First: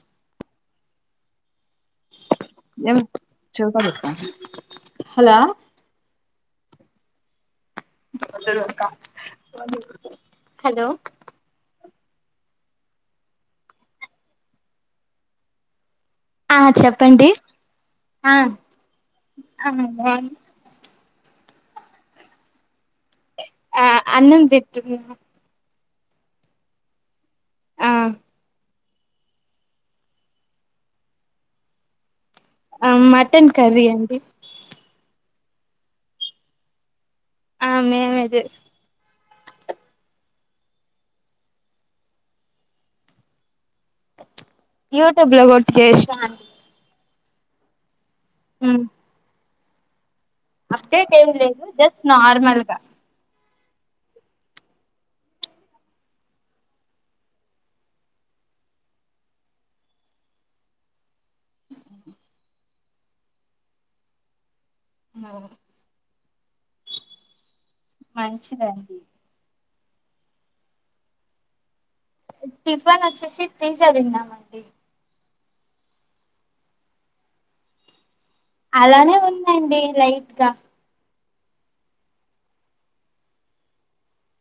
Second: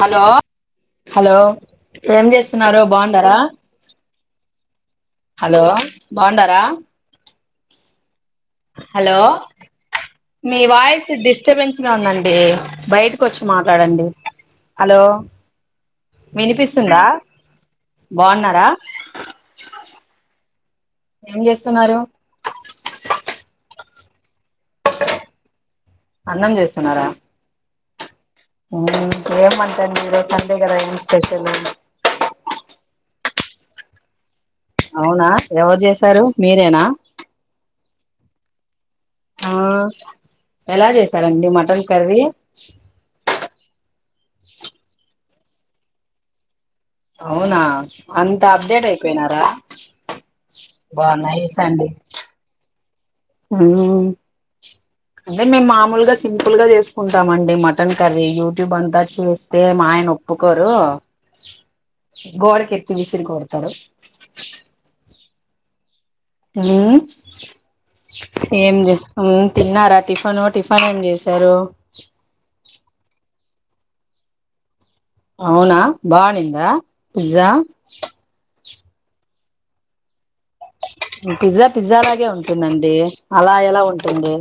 Hello hello ఏం చేస్సున్నారు. ఏం బావుండారా చెవికాడ పెట్టుకో హలో బాండ క హలో మీ హలో వాయిస్ డిస్టబెన్స్. గా ఉందండి‌. బయటకొచ్చి మాట్లాడండి, హలో ఆ వినిపిస్తుందా చెప్పండి. ఆ బాగున్నారా అ బా ఏం చేస్సున్నారు. ఆ అన్నం పెటి న అన్నం చేస్సున్నారా. ఆ ఉమ్ ఏం వంట అండి‌. ఈ రోజు సండే కదా ఏం స్పెషల్ ఆ మటన్ కర్రీ అండి‌. అవునా, ఎవరు చేసారు మీరేనా ఆ మేమే చే ఆ ఎలా చేసారండి. మటన్ కర్రీ యూట్యూబ్లో గొట్టి జేస్నా అవునా అంత అప్డేట్ అయిపోయినారా బా అప్డేట్ ఏం లేదు జస్ట్ నార్మల్ గా హమ్ అదే మేము మామూలుగా సింపుల్గా చేసుకుంటామండి మటన్ కర్రీ యూట్యూబ్ అంతా చేస్తే మా ఆయన ఒప్పుకోరు గోడకి విసిరికొడతారు మ ఏజ్ మంచిదండి ఏంది తిన్నారా టిఫన్ టిఫన్ ఏం చేశారు టిఫిన్ వచ్చేసి పిజ్జా తిన్నాం అండి అవునా బానిందా పిజ్జా అలానే ఉందండి లైట్ గా పిజ్జా పిజ్జా లాగే ఉంటుందండి అలా ఎలా ఉంటుంది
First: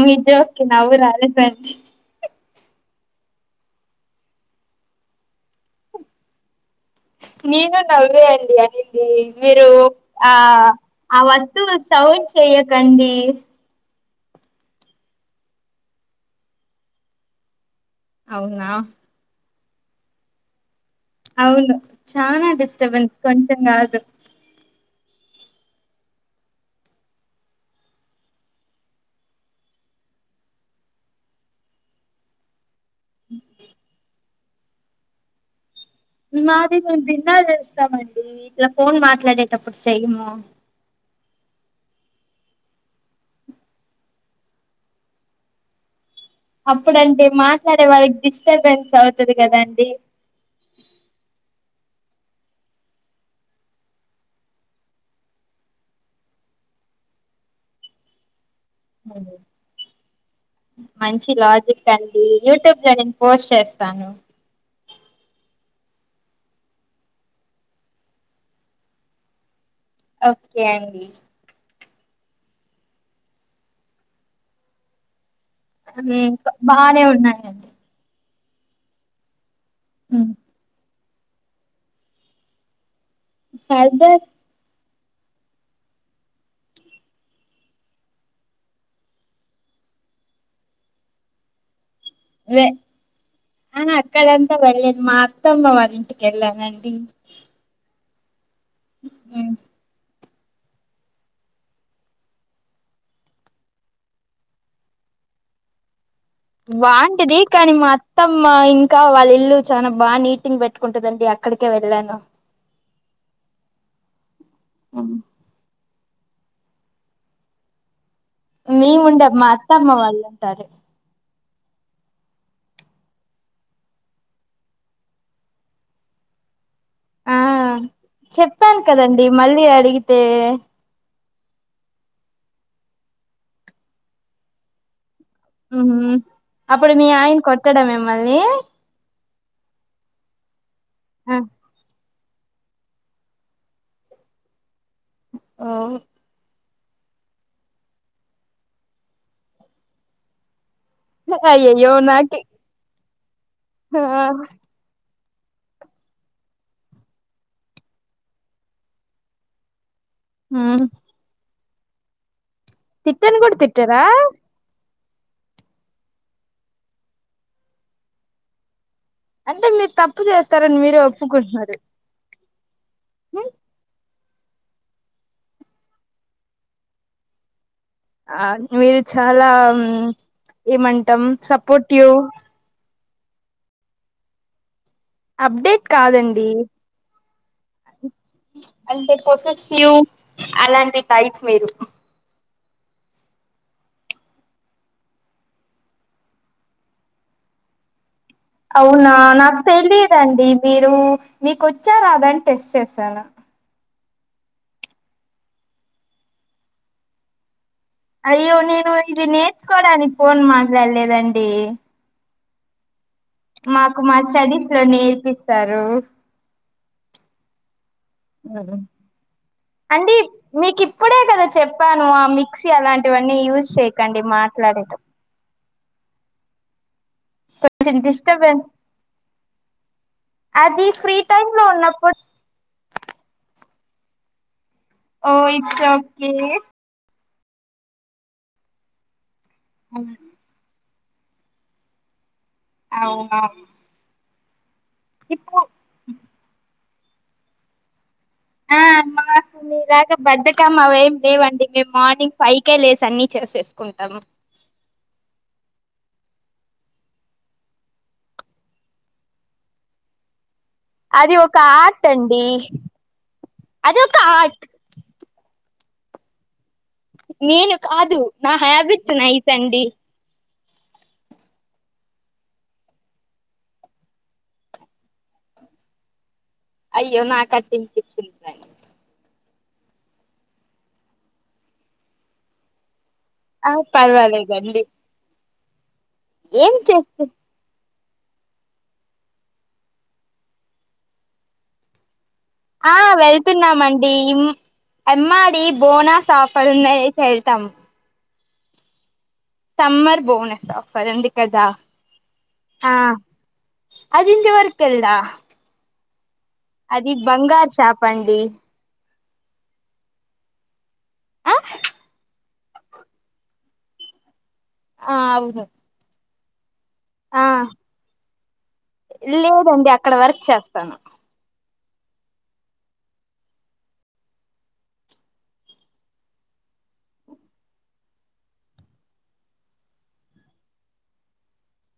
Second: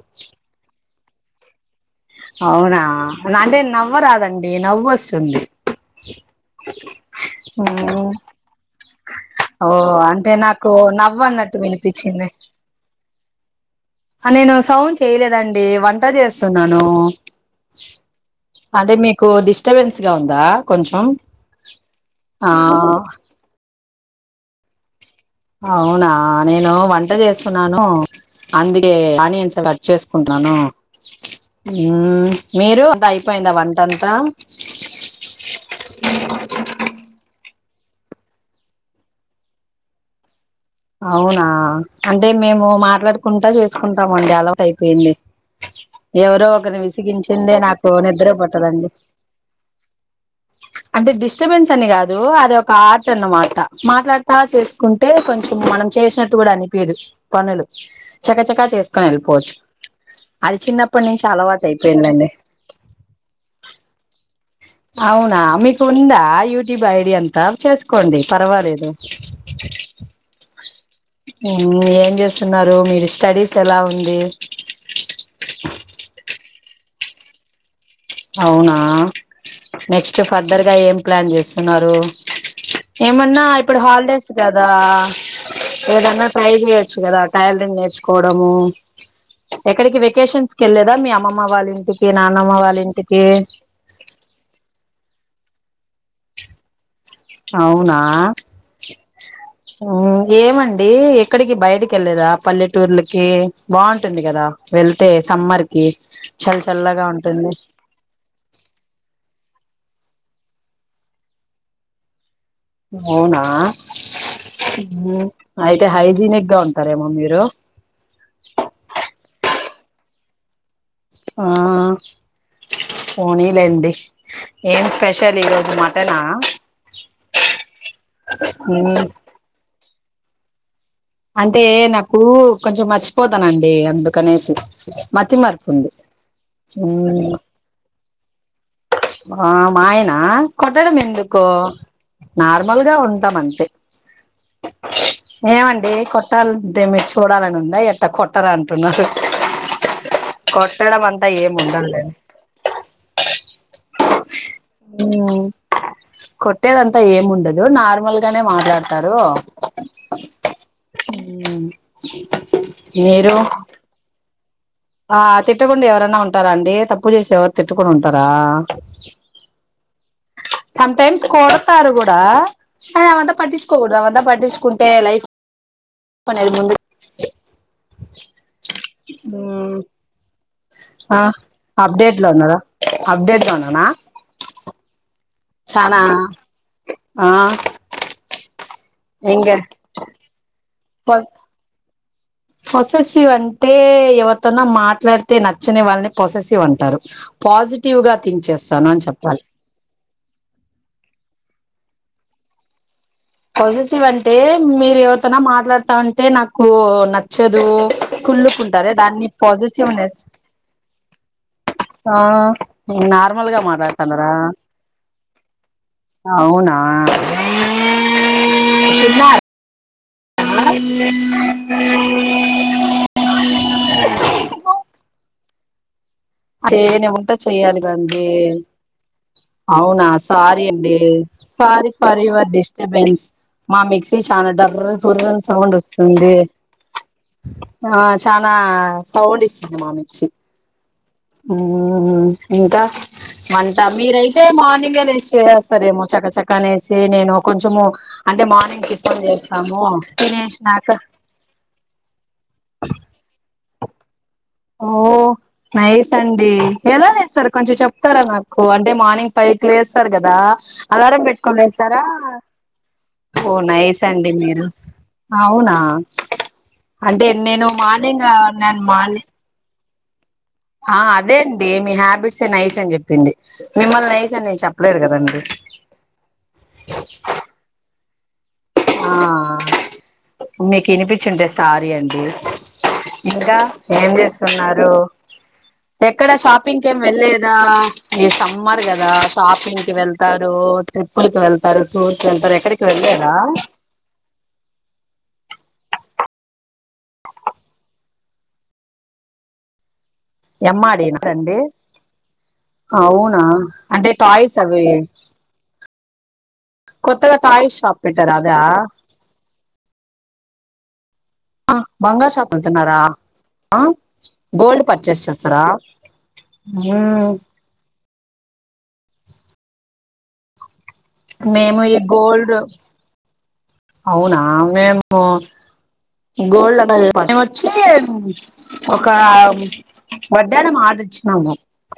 మీ జోక్ కి నవ్వు రాలేదండీ అవునా అంటే నవ్వరాదండి నవ్వు వస్తుంది నేను ఉమ్ నవ్వేఅండి అనింది మీరు ఓ అంటే ఆ నాకు ఆ నవ్వు అన్నట్టు వస్తువు సౌండ్ వినిపించింది చెయ్యకండి నేను సౌండ్ చేయలేదండి వంట చేస్తున్నాను అవునా అదే మీకు ది డిస్టర్బేన్స్ ఉందా కొంచెం అవును చానా ఆ డిస్టర్బెన్స్ కొంచెం గాదు అవునా నేను వంట చేస్తున్నాను అందుకే ఆనియన్స్ కట్ చేసుకుంటున్నాను హమ్ మీరు అయిపోయిందా వంటంతా మాది మేము భిన్న చేస్తామండి ఇట్లా ఫోన్ మాట్లాడేటప్పుడు చెయ్యము అవునా అంటే మేము మాట్లాడుకుంటా చేసుకుంటామండి అలవాటు అయిపోయింది ఎవరో ఒకరిని అప్పుడంటే విసిగించిందే మాట్లాడే నాకు వాళ్ళకి నిద్ర పట్టదండి డిస్టర్బెన్స్ అవుతది కదండి అంటే డిస్టర్బెన్స్ అని కాదు అది ఒక ఆర్ట్ అన్నమాట మాట్లాడతా చేసుకుంటే కొంచం మనం చేసినట్టు కూడా అనిపీదు పనులు చక చక చిన్నప్పటి నుంచి మంచి అలవాటు లాజిక్ అండి అయిపోయిందండి యూట్యూబ్ లో నేను పోస్ట్ చేస్తాను అవునా మీకు ఉందా యూట్యూబ్ ఐడి అంతా చేసుకోండి పర్వాలేదు ఓకే అండి ఏం చేస్తున్నారు మీరు స్టడీస్ ఎలా ఉంది హమ్ బా బానే ఉన్నాయ్ అండి అవునా నెక్స్ట్ హ్మ్. ఫర్దర్ గా ఏం ప్లాన్ చేస్తున్నారు ఏమన్నా ఇప్పుడు ఫర్దర్ హాలిడేస్ కదా ఏదన్నా ట్రై చేయొచ్చు కదా టైలరింగ్ నేర్చుకోవడము ఎక్కడికి వెకేషన్స్ కి వెళ్లేదా మీ అమ్మమ్మ వాళ్ళ ఇంటి మీ నాన్నమ్మ వాళ్ళ ఇంటి అయినా అక్కడ అంతా నేను మా అత్తమ్మ వారి ఇంటికి వెళ్ళానండి అవునా హ్మ్మ్ ఏమండి ఎక్కడికి బయటకి వెళ్ళదా పల్లెటూర్లకి బాగుంటుంది కదా వెళ్తే సమ్మర్ కి చల్ చల్లగా బాంటిది ఉంటుంది కానీ మా అత్తమ్మ ఇంకా వాళ్ళ ఇల్లు చాల బా నీటింగ పెట్టుకుంటుందండి అక్కడికే వెళ్ళాను అవునా అయితే హయి హాయ్జినిగ్గా ఉంటారేమో మీరు మేముండే మా అత్తమ్మ వాళ్ళుంటారు ఆ పోనీలేండి ఏం స్పెషల్ ఈరోజు మటనా ఆ చెప్పాను కదండి మళ్ళీ అడిగి తే అంటే నాకు కొంచెం మర్చిపోతానండి అందుకనేసి మతిమర్పు ఉంది ఉహు అప్పుడు మీ ఆయన కొట్టడా మిమ్మల్ని మా మాయన కొట్టడం ఆ ఎందుకో నార్మల్ గా ఉంటాం అంతే ఓ ఏమండి కొట్టాల ఎమ్ మీకు చూడాలని ఉందా ఎట్ట కొట్టరా అంటున్నారు కొ కొట్టడం అంతా ఏము అయ్యయ్యో ఉందలే నాకే ఆ కొట్టేదంతా ఏం ఉండదు నార్మల్ గానే మాట్లాడతారు ఉమ్ తిట్టన్ కూడా తిట్టార ఆ తిట్టకుండా ఎవరన్న ఉంటారా అండి తప్పు చేసి ఎవరు తిట్టుకుండా ఉంటారా అంటే మీరు తప్పు చేస్తారని మీరే ఒప్పుకుంటున్నారు హే అవంత పట్టించుకోకూడదా అవంత పట్టి పట్టించుకుంటే లైఫ్ అనేది ఉండదు ఆ మీరు చాలా తాము ఆ ఏమంటాం సపోర్ట్యు అప్డేట్ లో ఉన్నారా అప్డేట్ లోనేనా అప్డేట్ కాదండి ఆ అంటే ఇంగే కోసెస్ ఫ్యూ లాంటి టైప్ మీరు ప్రొసెసివ్ అంటే ఎవరితోనా మాట్లాడితే నచ్చని వాళ్ళని ప్రొసెసివ్ అంటారు పాజిటివ్ గా థింక్ చేస్తాను అని అవునా చెప్పాలి నాకు తెలియదండి మీరు మీకొ చ్చా రాదని టెస్ట్ చేశారా పొసెస్సివ్ అంటే మీరు ఎవరితోన మాట్లాడుతాంటే నాకు నచ్చదు అయ్యో కుళ్ళుకుంటారే నేను దాన్ని ఇది నేర్చుకోవడానికి పాజిటివ్నెస్ ఫోన్ మాట్లాడలేదండి వున్నా మాకు మా స్టడీస్ లో నేర్పిస్తారు ఆ మ్మ్ అండి మీకు ఇప్పుడే కదా చెప్పాను ఆ మిక్సీ అలాంటివన్నీ యూజ్ చేయకండి మాట్లాడేటప్పుడు అదే [unintelligible] ఎట్ట చెయ్యాలి కొంచెం దాన్ని డిస్టర్బెన్స్ అవునా సారీ అది అండి ఫ్రీ టైమ్ లో సారీ ఉన్నప్పుడు సారీ యువర్ డిస్టర్బెన్స్ మా మిక్సి చాలా డబ్ ఓ [inaudible] సౌండ్ ఇట్స్ ఓకే వస్తుంది ఆ చానా సౌండ్ ఇస్ మా మిక్సి మ్మ్ దాన్ని ఇంకా అవునా వంట మీరై [unintelligible] మాని ఎలా ఇప్పుడు వస్తారేమో చకా చకా లేసి ఏ నేను కొంచము ఆ మాకు మీలాగా బద్దకం తినేసినాక అవేమీ లేవండి. మేము మార్నింగ్ ఫైవ్ కే లేసి అన్ని చేసేస్ కుంటాము ఓ నైస్ అండి ఎలా లేస్తారు కొంచెం చెప్తారా నాకు అంటే మార్నింగ్ ఫైవ్ కి లేస్తారు కదా అలారం అది ఒక పెట్టుకోలేస్తారా ఆర్ట్ అండి ఓ నాస్ అదొక అండి ఆర్ట్ మీరు అవునా. ఆ నేను కాదు నా హ్యాబిట్స్ మార్ని నై తండి ఆ అదే అండి మీ హ్యాబిట్సే నైస్ అని చెప్పింది మిమ్మల్ని నైస్ అని నేను చెప్పలేరు కదండి. అయ్యో నాకటి ఆ మీకు వినిపించింటే సారీ అండి ఇంకా ఆ ఏం పర్వాలేదండి చేస్తున్నారు ఎక్కడ షాపింగ్ ఏం వెళ్లేదా ఈ సమ్మర్ కదా షాపింగ్ కి వెళ్తారు ట్రిప్పుి వెళ్తారు టూర్ ంటరు ఎక్కడికి వెలేదా డీ ఈమె ఆమ్మాడి బోనాస్ ఆఫర్ ఉన్నయి అయితే వెళ్తాం. సమ్మర్ బోనస్ ఎమ్మాడ ఆఫర్ నా ఉంది అండి కదా ఆ అవునా అంటే అది టాయ్స్ ఇంతవరకు అవి తెల్దా అది కొత్తగా బంగారు టాయ్స్ షాప్ పెట్టార అండి అదా ఆ బంగారు షాప్ పోతున్నారా ఆ గోల్డ్ ఆ పర్చేస్ చేస్తారా అవును ఆ లీవ్ పంపి అక్కడ వర్క్ చేస్తాను ఏమో ఈ గోల్డ్ అవునా మేము గోల్డ్ వచ్చి ఒక వడ్డడం ఆర్డర్ ఇచ్చినాము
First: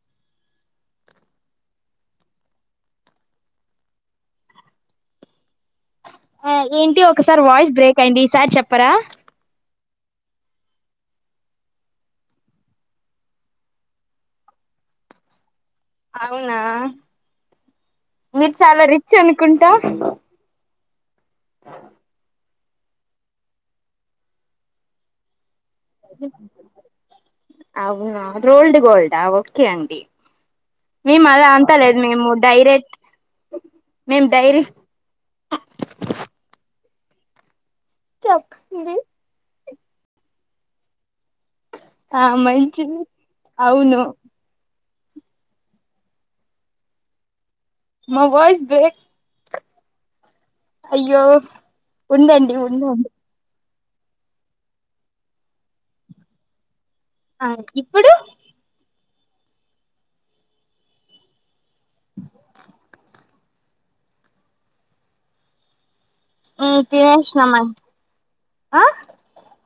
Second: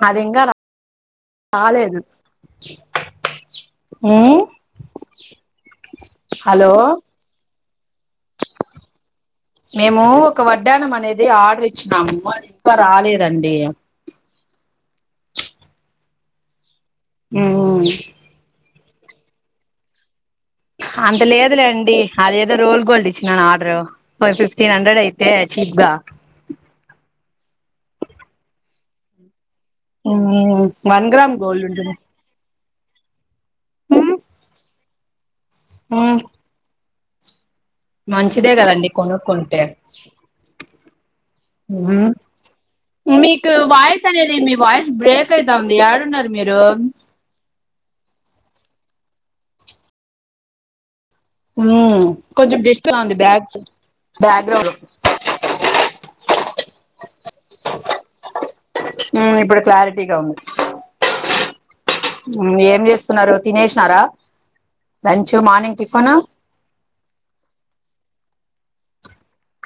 అది ఇంకా రా రాలేదు ఉ ఆ ఏంటి ఒకసారి వాయిస్ బ్రేక్ అయింది ఈ సార్ చెప్పరా మేము ఒక వడ్డానం అనేది ఆర్డర్ ఇచ్చినాము అది ఇంకా రాలేదండి. అవునా మీర్ చాలరి చనుకుంటా అంత లేదులేండి అద ఏదో రోల్ గోల్డ్ ఇచ్చినాను ఆర్డర్ ఫ ఫిఫ్టీన్ హండ్రెడ్ అయితే. గా అవునా రోల్డ్ గోల్డ్ ఆ ఓ కే అండి వన్ మేము గ్రామ్ అలా గోల్డ్ ఉంటుంది అంతలేదు మేము డైరెక్ట్ మేమ్ డైరీ ఆ మంచిదే కదండి చెప్పండి కొనుక్కుంటే ఆ మంచిది మ్మ్ మీకు అవును వాయిస్ అనేది మీ వాయిస్ బ్రేక్ అయితా ఉంది యాడున్నారు మీరు మా వాయిస్ బ్రేక్ అయ్యో మ్మ్ ఉండండి కొంచం డిష్ట ఉండండి అంది బ్యాగ్స్ బ్యాగ్రౌండ్ అ ఇప్పుడు మ్మ్ ఇప్పుడు క్లారిటీగా ఉంది ఏం చేస్తున్నారు తినేసినారా లంచ్ మార్నింగ్ టిఫిన్ ఉ తినేస్నం మం ఆ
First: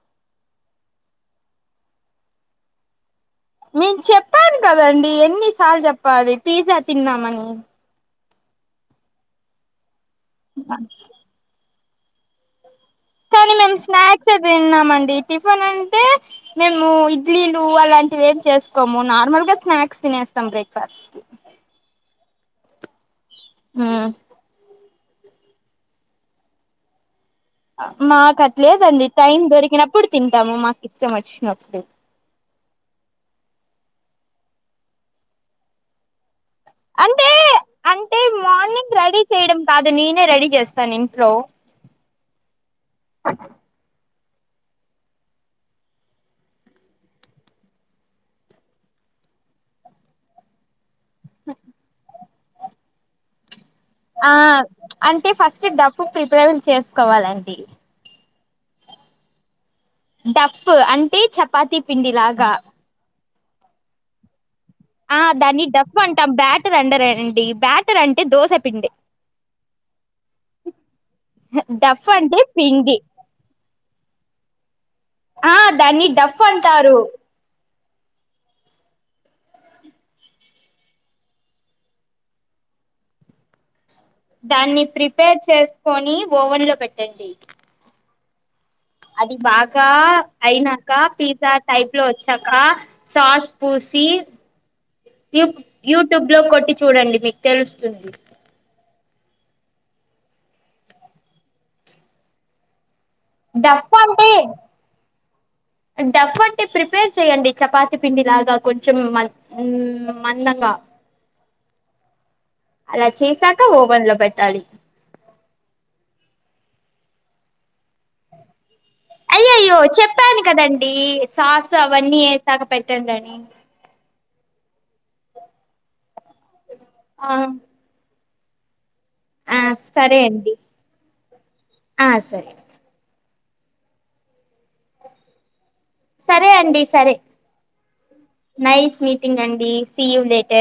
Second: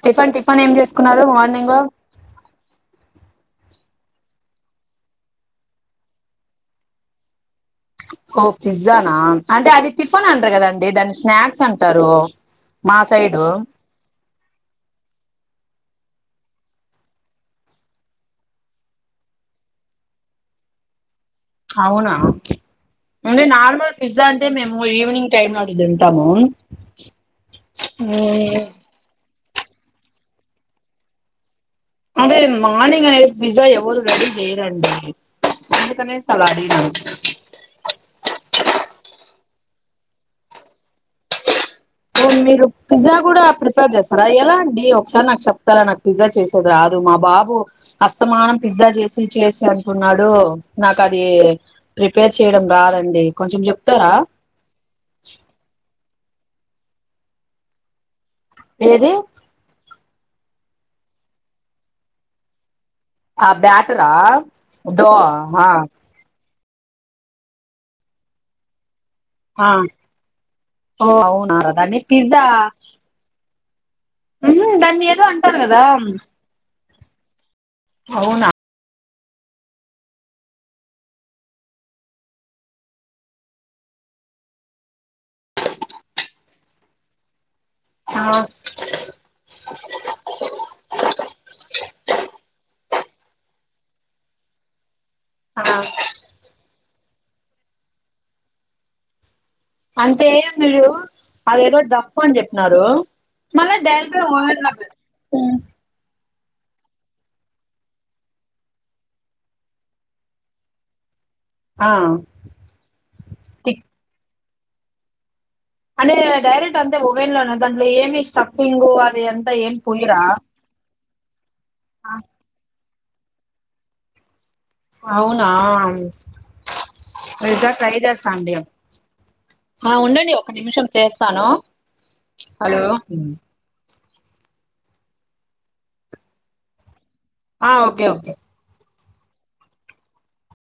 టిఫిన్ టిఫిన్ ఏం చేసుకున్నారు మార్నింగ్ మీకు చెప్పాను కదండి ఎన్నిసార్లు చెప్పాలి పీజ తిన్నామని ఓ పిజ్జానా అంటే అది టిఫన్ ఆండ్ర ఆ కదండి దాని స్నాక్స్ అంట తారు కానీ మేము స్నాక్స్ ఏ తిన్నామండి టిఫిన్ అంటే మేము ఇడ్లీలు అలాంటివి ఏమి చేసుకోము నార్మల్గా స్నాక్స్ తినేస్తాం బ్రేక్ఫాస్ట్ అవునా ఓన్లీ నార్మల్ పిజ్జా అంటే మేము ఓ ఈవినింగ్ టైమ్ లో ఆది తింటాము మా మ్ కట్లేదండీ టైమ్ దొరి కొనప్పుడు తింటాము మాకు ఇష్టం వచ్చినప్పుడు అదే మార్నింగ్ అనేది పిజా ఎవరు రెడీ చేయడండి అందుకనే అలా లేదు అంటే అంటే మార్నింగ్ రెడీ చేయడం కాదు నేనే రెడీ చేస్తాను ఇంట్లో ద ఎలా అండి ఒకసారి నాకు చెప్తారా నాకు పిజ్జా చేసేది రాదు మా బాబు అస్తమానం పిజ్జా చేసి చేసి అంటన్నాడు నాకు అది ప్రిపేర్ చేయడం రాదండి కొంచెం చె ఆ అంటే ఫస్ట్ డబ్బు ప్రిపేర్ చేసుకోవాలండి ఎనిది డఫ్ అంటే చపాతీ పిండిలాగా ఆ బ్యాటరా దో ఆ దాన్ని డఫ్ అంటాం బ్యాట్ త్ రండర అండి బ్యాటర్ అంటే దోశ పిండి ఆ ఓ అవునా దాని డఫ్ అంటే పిజ్జా పిండి అనుమ్ దన్ ఆ దాన్ని డఫ్ అంటారు అవునా దాన్ని ప్రిపేర్ చేసుకొని ఓవెన్ లో పెట్టండి ఆ అది బాగా అయినాక పిజ్జా టైప్ లో వచ్చాకా సాస్ పూసి యూ- ఆ యూట్యూబ్ లో కొట్టి చూడండి మీకు తెలుస్తుంది అంటే మీరు అది ఏదో డఫ్ అని చెప్పిన్నారు మల్ల డఫ్ డైరెక్ట్ గా అంటే ఓవెన్ లో పెట్టు మ్ డఫ్ అంటే ప్రిపేర్ చేయండి చపాతి పిండి లాగా కొంచెం మ మందంగా ఆ అలా చేసాక ఓవెన్ లో పెట్టాలి అంటే డైరెక్ట్ అంతే ఓవెన్ లోనే దాంట్లో ఏమి స్ట అయ్యయ్యో చెప్పాను కదండీ సాస్ అవన్నీ ఎసాక పె ట్టండని అవునా ఆ ఈసారి ట్రై చే స్తాండి ఆ సరే ఉండండి ఒక అండి నిమిషం చేస్తాను ఆ సరే హలో సరే అండి సరే ఆ ఓకే ఓకే టింగ్ అండి సీయు లేటర్